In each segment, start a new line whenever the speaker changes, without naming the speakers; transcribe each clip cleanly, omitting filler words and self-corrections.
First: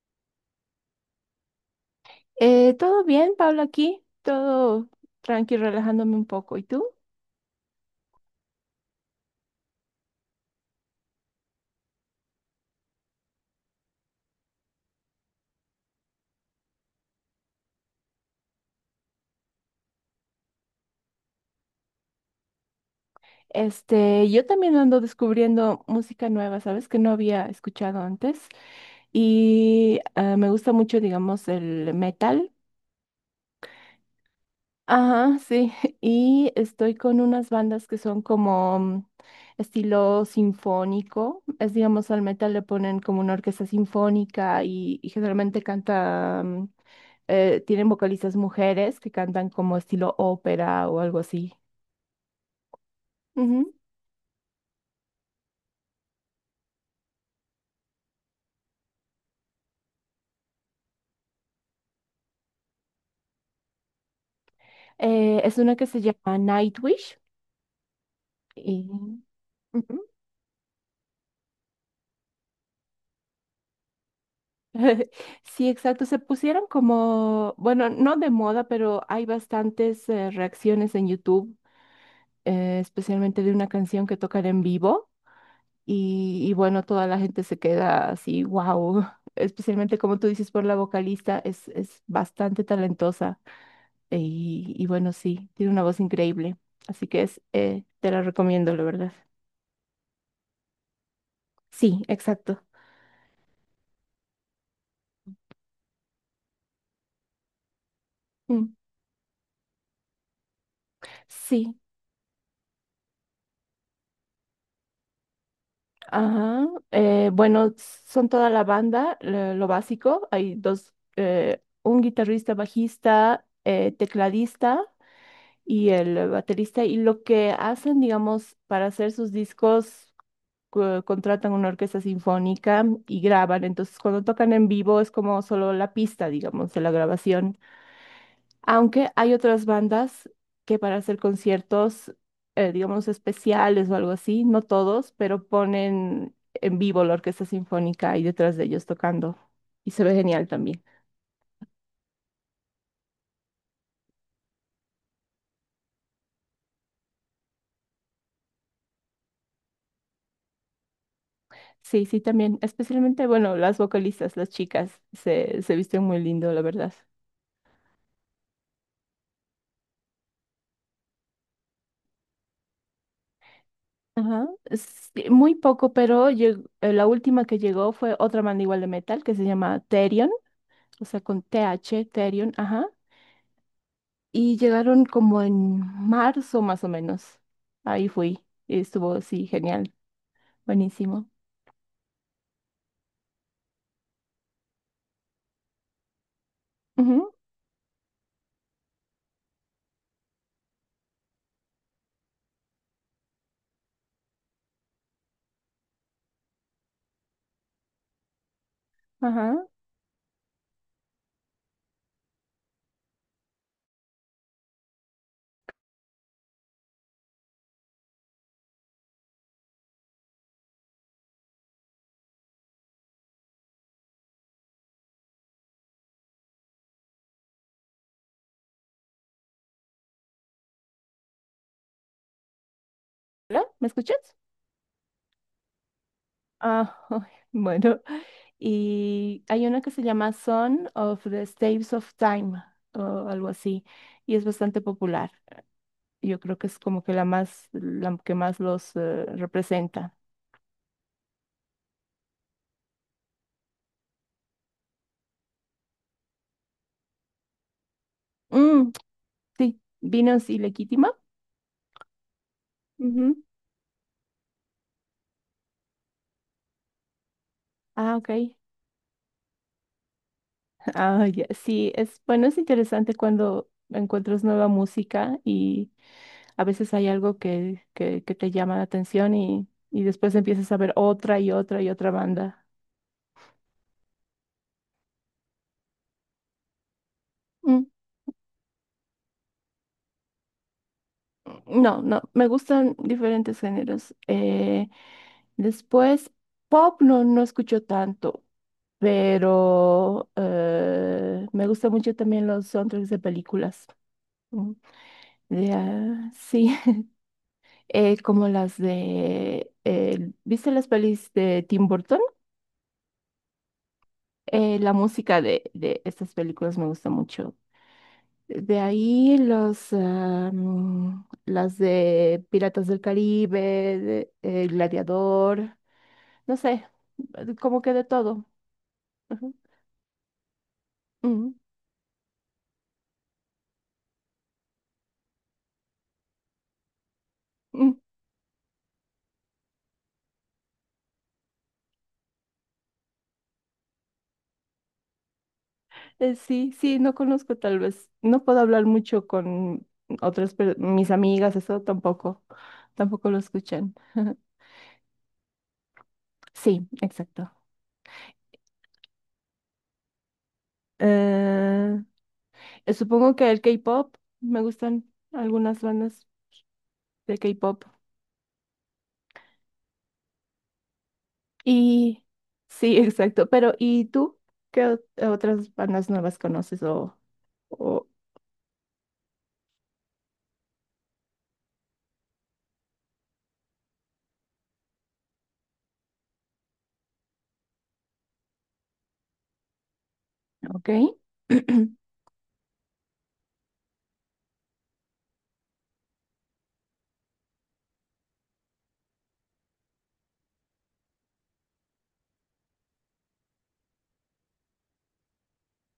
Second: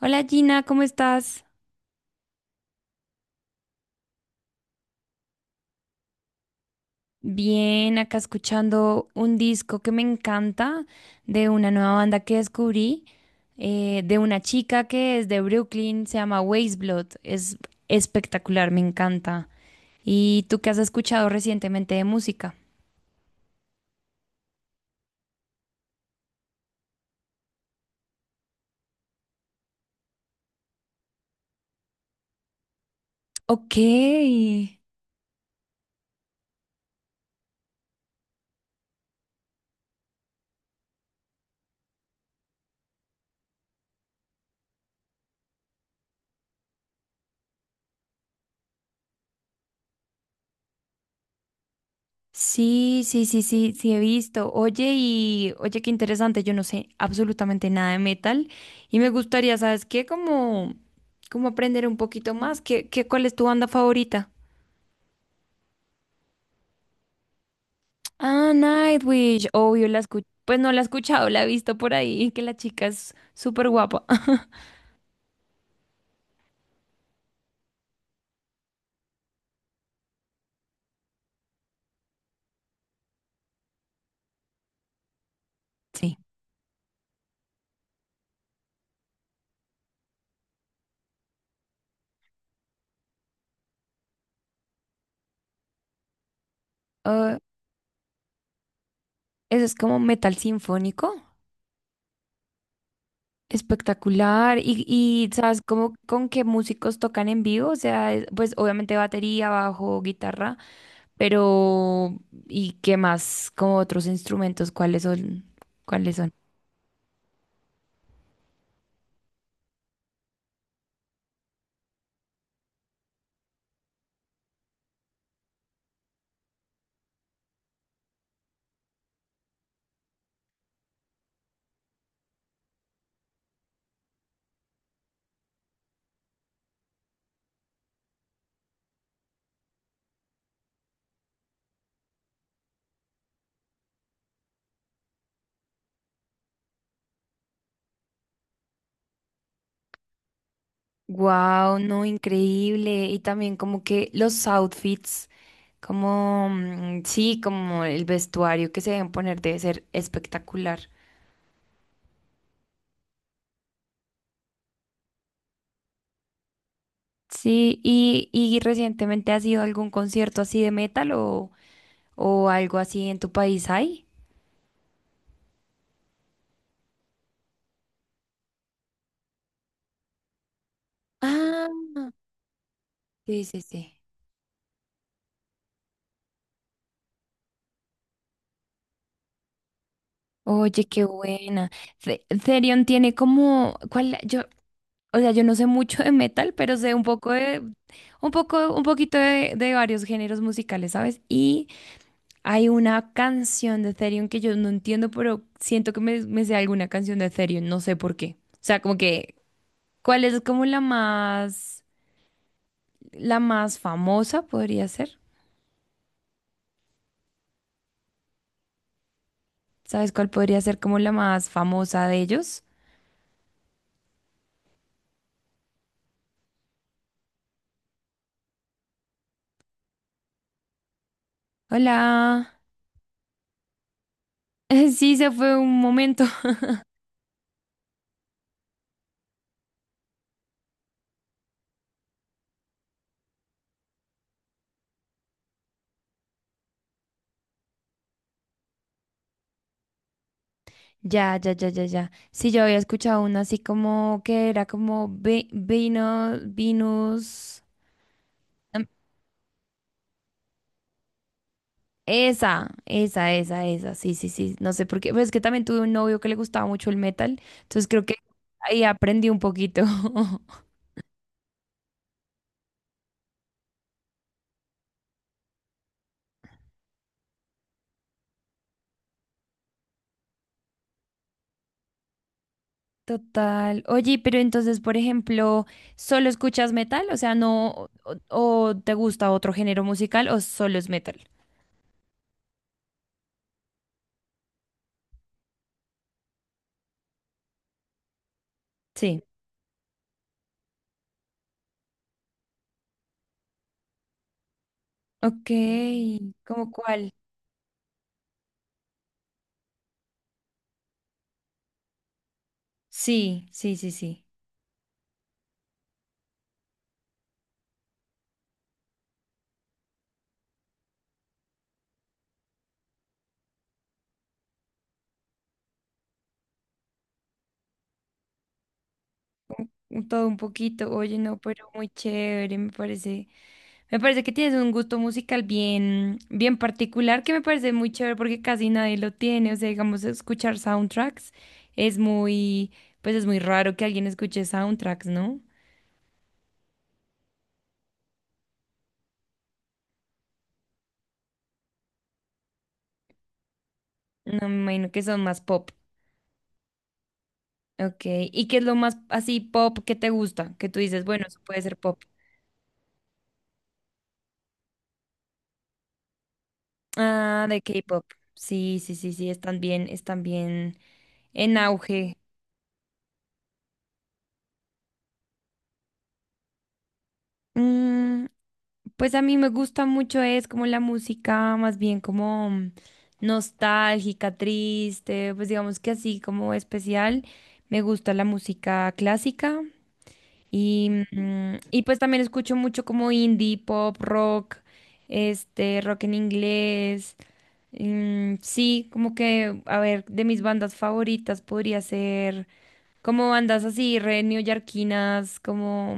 Hola Gina, ¿cómo estás?
Todo bien, Pablo, aquí, todo tranqui, relajándome un poco. ¿Y tú?
Bien, acá escuchando un disco que me encanta de una nueva banda que descubrí, de una chica que es de Brooklyn, se llama Blood. Es espectacular, me encanta. ¿Y tú qué has escuchado recientemente de música?
Este, yo también ando descubriendo música nueva, ¿sabes? Que no había escuchado antes. Y me gusta mucho, digamos, el metal.
Ok.
Ajá, sí, y estoy con unas bandas que son como estilo sinfónico, es digamos al metal le ponen como una orquesta sinfónica y generalmente canta, tienen vocalistas mujeres que cantan como estilo ópera o algo así.
Sí, sí, sí, sí,
Ujú.
sí he visto. Oye, y oye, qué interesante, yo no sé absolutamente nada de metal y me gustaría, ¿sabes qué? Como aprender un poquito más. ¿Cuál es tu banda favorita?
Es una que se llama Nightwish
Ah,
y...
Nightwish, obvio, la
ujú.
escucho. Pues no la he escuchado, la he visto por ahí, que la chica es súper guapa.
Sí, exacto. Se pusieron como, bueno, no de moda, pero hay bastantes reacciones en YouTube especialmente de una canción que tocan en vivo
Sí.
y bueno, toda la gente se queda así, wow, especialmente como tú dices por la vocalista, es bastante talentosa y bueno, sí, tiene una voz increíble, así que
Ah,
es, te la recomiendo, la verdad.
eso es como metal sinfónico,
Sí, exacto.
espectacular. Y ¿sabes cómo, con qué músicos tocan en vivo? O sea, pues
Mm.
obviamente batería, bajo, guitarra.
Sí.
Pero, ¿y qué más? Como otros instrumentos, ¿cuáles son? ¿Cuáles son?
Ajá. Bueno, son toda la banda, lo básico. Hay dos, un guitarrista, bajista, tecladista y el baterista. Y lo que hacen, digamos, para hacer sus discos, contratan una orquesta sinfónica y graban. Entonces, cuando tocan en vivo es como solo la pista, digamos, de la grabación. Aunque hay otras bandas que para hacer conciertos, digamos, especiales o algo así, no todos, pero ponen en vivo la orquesta sinfónica ahí detrás de ellos tocando. Y se ve genial también.
Wow, no, increíble. Y también como que los outfits, como, sí, como el vestuario que se deben poner debe ser espectacular.
Sí, sí, también. Especialmente, bueno, las vocalistas, las chicas, se visten muy lindo, la verdad.
Sí, y recientemente has ido a algún concierto así de metal o algo así en tu país hay?
Ajá. Sí, muy poco, pero la última que llegó fue otra banda igual de metal que se llama Therion, o sea, con T
Ah,
H Therion, ajá.
sí, sí, sí.
Y llegaron como en marzo más o menos. Ahí fui. Y estuvo, sí, genial.
Oye, qué
Buenísimo.
buena. Therion tiene como, ¿cuál? Yo O sea, yo no sé mucho de metal, pero sé un poco
Ujú,
de, un poco, un poquito de varios géneros musicales, ¿sabes? Y hay una canción de Ethereum que yo no entiendo, pero siento que me sé alguna canción de Ethereum, no sé por qué. O sea, como que,
ajá.
¿cuál es como la más famosa podría ser? ¿Sabes cuál podría ser como la más famosa de ellos? Hola.
¿Hola? ¿Me escuchas?
Sí, se fue un momento.
Ah, bueno. Y hay una que se llama Son of the Staves of Time o algo así, y es bastante popular. Yo creo que es como que la más, la que más los representa.
Ya, ya, ya, ya, ya. Sí, yo había escuchado uno así como que era como vino, Venus. em,
Mm, sí, Vinos y Legítima.
Esa, esa,
Ujú.
esa, esa. Sí, sí, sí. No sé por qué. Pues es que también tuve un novio que le gustaba mucho el metal. Entonces creo que
Ah, ok.
ahí aprendí un poquito.
Ah, ya. Sí, es bueno, es interesante cuando encuentras nueva música y a veces hay algo que te llama la atención y después empiezas a ver otra y otra y otra banda.
Total. Oye, pero entonces, por ejemplo, ¿solo escuchas metal? ¿O sea, no, o te gusta otro género musical o solo es metal?
No, no, me gustan diferentes géneros. Después, pop no, no escucho tanto,
Sí.
pero me gustan mucho también los soundtracks de películas. Mm,
Ok,
sí,
¿cómo cuál?
como las de, ¿viste las pelis de Tim Burton?
Sí, sí, sí, sí.
La música de estas películas me gusta mucho. De ahí los, las de Piratas del Caribe, Gladiador, no sé, como que de todo. Ajá.
Todo un poquito. Oye, no,
Mm,
pero muy chévere, me parece. Me parece que tienes un gusto musical bien, bien particular, que me parece muy
mm.
chévere porque casi nadie lo tiene. O sea, digamos, escuchar soundtracks es muy, pues es muy raro que alguien escuche soundtracks, ¿no?
Sí, sí, no conozco tal vez, no puedo hablar mucho con otras, mis amigas, eso tampoco, tampoco lo escuchan.
No, me imagino que son más pop.
Sí, exacto.
Ok. ¿Y qué es lo más así pop que te gusta? Que tú dices, bueno, eso puede ser
Eh,
pop.
supongo que el K-pop, me gustan algunas bandas de
Ah, de
K-pop.
K-pop. Sí, sí, sí, sí, están bien en auge.
Y sí, exacto. Pero ¿y tú qué otras bandas nuevas conoces o
Mm, Pues a mí me gusta mucho es como la música más bien como nostálgica, triste, pues digamos que así como especial. Me gusta la música clásica
ok?
y pues también escucho mucho como indie, pop, rock, rock en inglés. Mm, sí, como que, a ver, de mis bandas favoritas podría ser como bandas así, re neoyorquinas, como...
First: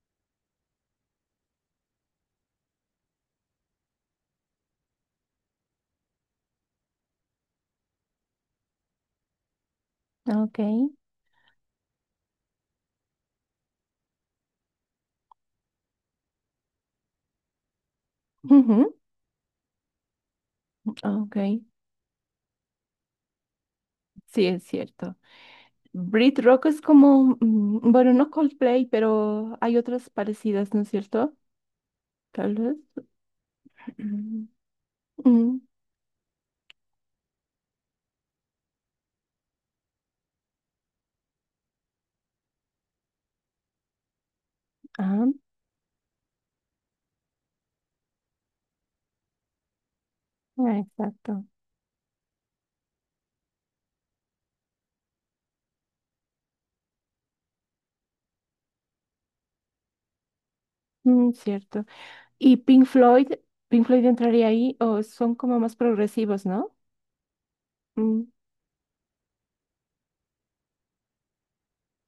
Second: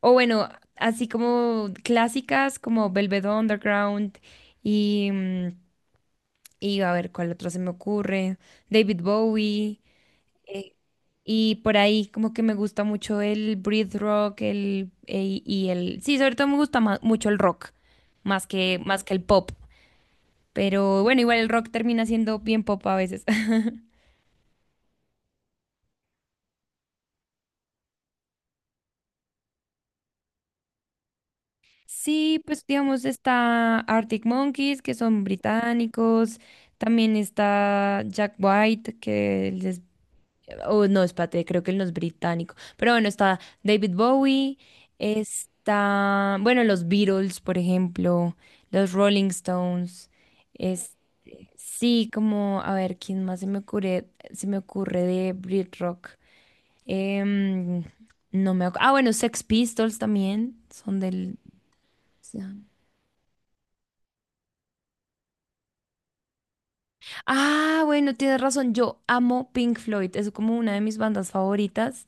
O bueno, así como clásicas, como Velvet Underground y... Y a ver, ¿cuál otro se me ocurre? David Bowie.
Ok.
eh, y por ahí como que me gusta mucho el breath rock, el... Y el... Sí, sobre todo me gusta mucho el rock, más que,
Ujú.
más que el pop. Pero bueno,
Ok.
igual el rock termina siendo bien pop a veces.
Sí, es cierto. Brit Rock es como, bueno, no Coldplay, pero hay otras parecidas, ¿no es cierto?
Sí,
Tal
pues
vez.
digamos está Arctic
Mm,
Monkeys, que son
mm,
británicos, también está Jack White, que él es, oh, no, espérate, creo que él no es británico, pero bueno, está David Bowie,
ah,
está, bueno, los Beatles, por ejemplo, los Rolling Stones,
ah,
es,
exacto.
sí, como, a ver, ¿quién más se me ocurre de Brit Rock? Em, no me acu- Ah, bueno, Sex Pistols también, son
Mm,
del...
cierto. ¿Y Pink Floyd? ¿Pink Floyd entraría ahí o son como más progresivos, ¿no?
Ah, bueno,
Mm,
tienes razón. Yo amo Pink Floyd. Es como una de mis bandas favoritas.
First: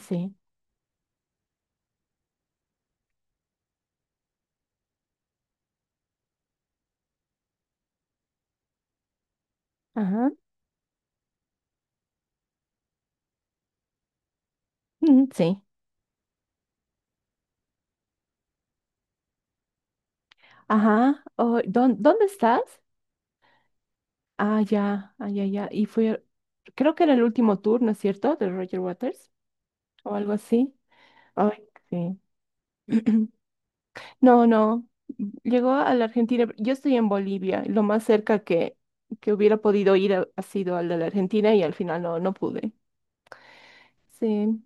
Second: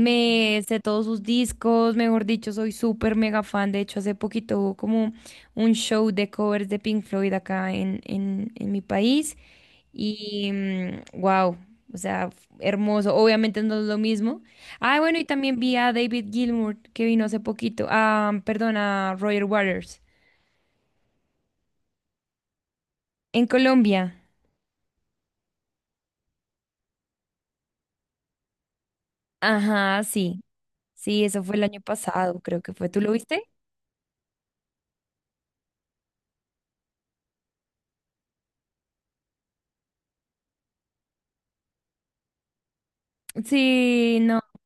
sí.
sé todos sus discos, mejor dicho, soy súper mega fan. De hecho, hace poquito hubo como un show de covers de Pink Floyd acá en mi país.
Ajá.
Y wow, o sea, hermoso. Obviamente no es lo mismo. Ah, bueno, y
Mm,
también
sí.
vi a David Gilmour que vino hace poquito. Ah, perdón, a Roger Waters
Ajá, oh, ¿dónde estás?
en Colombia.
Ah, ya, ah, ya, ya. Y fue, creo que era el último tour, ¿no es cierto? De Roger Waters
Ajá,
o algo
sí.
así.
Sí, eso fue el
Ay,
año
sí.
pasado, creo que fue. ¿Tú lo viste?
No, no. Llegó a la Argentina. Yo estoy en Bolivia. Y lo más cerca que hubiera podido ir ha sido al de la Argentina y al final no, no pude.
Sí, no.
Sí.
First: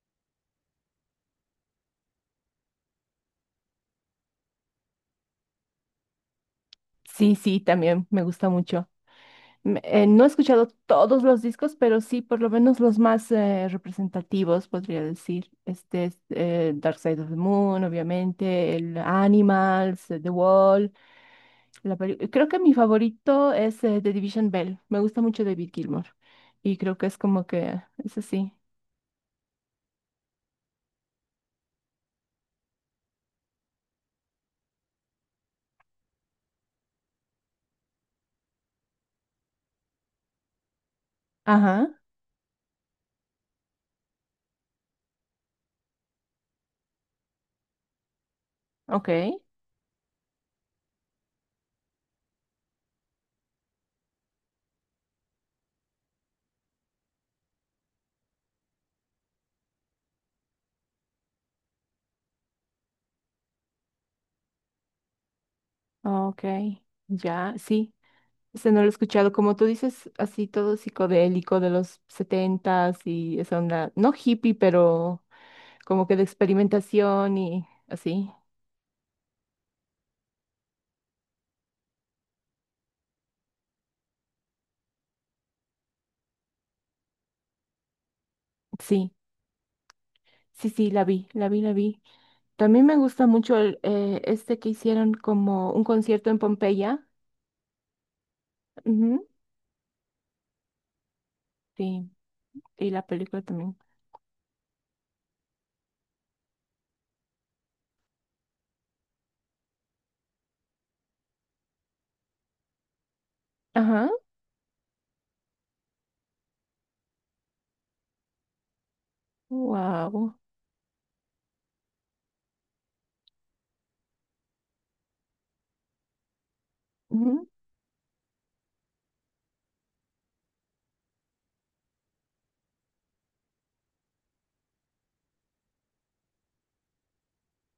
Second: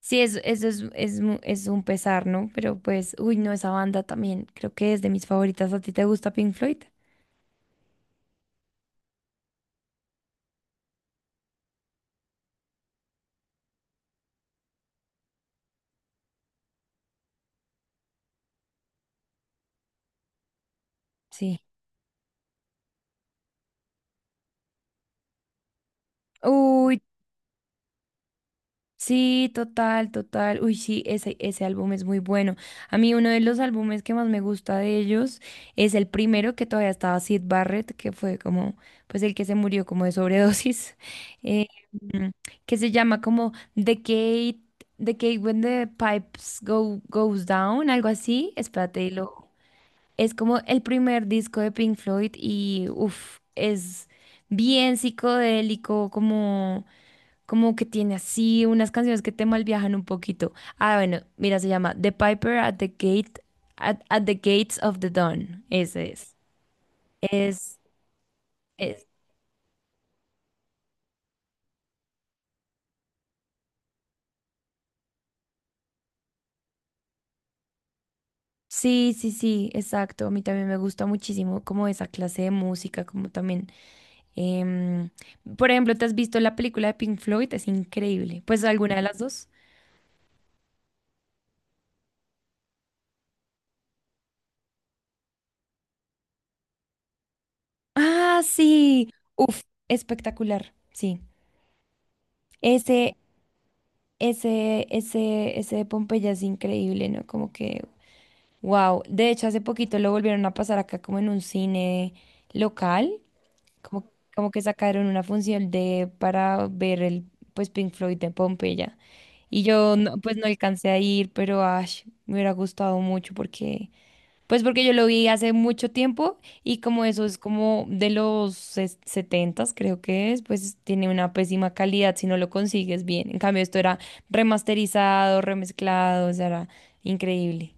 Sí, eso es un pesar, ¿no? Pero pues, uy, no, esa banda también creo que es de mis favoritas. ¿A ti te gusta Pink Floyd?
Sí, sí, también me gusta mucho. No he escuchado todos los discos, pero sí por lo menos los más representativos, podría decir. Este es Dark Side of the Moon, obviamente, el Animals, The Wall.
Sí.
Creo que mi favorito es The Division Bell. Me gusta mucho David Gilmour. Y creo
Uy,
que es como que, es así.
sí, total, total. Uy, sí, ese álbum es muy bueno. A mí uno de los álbumes que más me gusta de ellos es el primero que todavía estaba Sid Barrett, que fue como, pues el que se murió como de sobredosis, eh,
Ajá,
mm, que se llama como The Gate, The Decade When the Pipes Goes Down, algo así. Espérate,
ok,
es como el primer disco de Pink Floyd y, uff, es bien psicodélico, como... Como que tiene así unas canciones que te malviajan un poquito. Ah, bueno, mira, se llama The Piper at the Gate, at the Gates of the Dawn. Ese es.
ok, ya,
Es,
sí. Este no lo he
es.
escuchado, como tú dices, así todo psicodélico de los setentas y esa onda, no hippie, pero como que de experimentación y así.
Sí, sí, sí, exacto. A mí también me gusta muchísimo como esa clase de música, como también. em, por ejemplo, ¿te has visto la película de Pink Floyd? Es increíble. Pues alguna de
Sí,
las dos.
sí, sí, la vi, la vi, la vi. También me gusta mucho el, este que hicieron como un concierto en Pompeya.
Ah, sí.
Ujú.
Uf, espectacular. Sí.
Sí, y la
Ese,
película también.
ese de Pompeya es increíble, ¿no? Como que, wow, de hecho hace poquito lo volvieron a pasar acá como en un cine local,
Ajá,
como que sacaron una función de para ver el pues Pink Floyd de Pompeya. Y yo no-
wow.
pues no alcancé a ir, pero ash, me hubiera gustado mucho porque yo lo vi hace mucho tiempo y como eso es como de los 70 creo que es, pues tiene una pésima calidad si no lo consigues bien. En cambio esto era remasterizado, remezclado, o sea, era increíble.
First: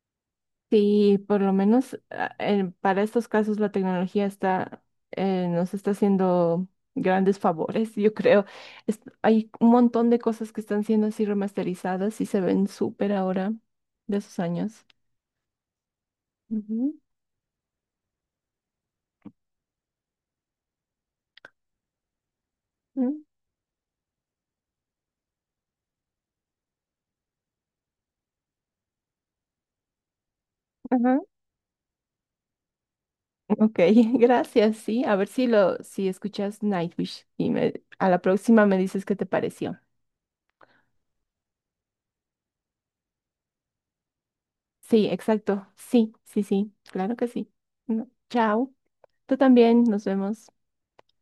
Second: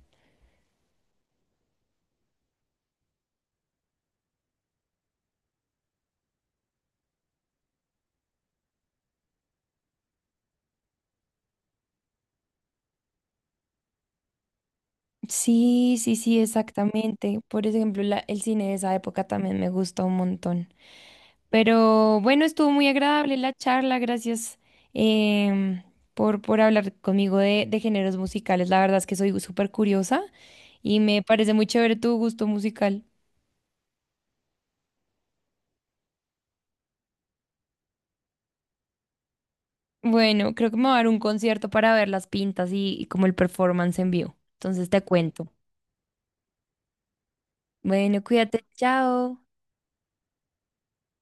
Sí, por lo menos para estos casos la tecnología está, nos está haciendo grandes favores, yo creo. Hay un montón de cosas que están siendo así remasterizadas y se ven súper ahora de esos años.
Sí, sí, sí,
Ujú,
exactamente. Por ejemplo, el cine de esa época también me gustó un montón. Pero bueno, estuvo muy
ujú,
agradable la charla. Gracias em, por hablar conmigo de géneros musicales. La verdad es que soy súper curiosa y
ajá.
me parece muy chévere tu gusto musical.
Ok, gracias, sí. A ver si lo, si escuchas Nightwish y me, a la próxima me dices qué te pareció.
Bueno, creo que me va a dar un concierto para ver las pintas y como el performance en vivo. Entonces te
Sí,
cuento.
exacto. Sí, sí, sí. Claro que sí. No,
Bueno, cuídate.
chao. Tú
Chao.
también, nos vemos.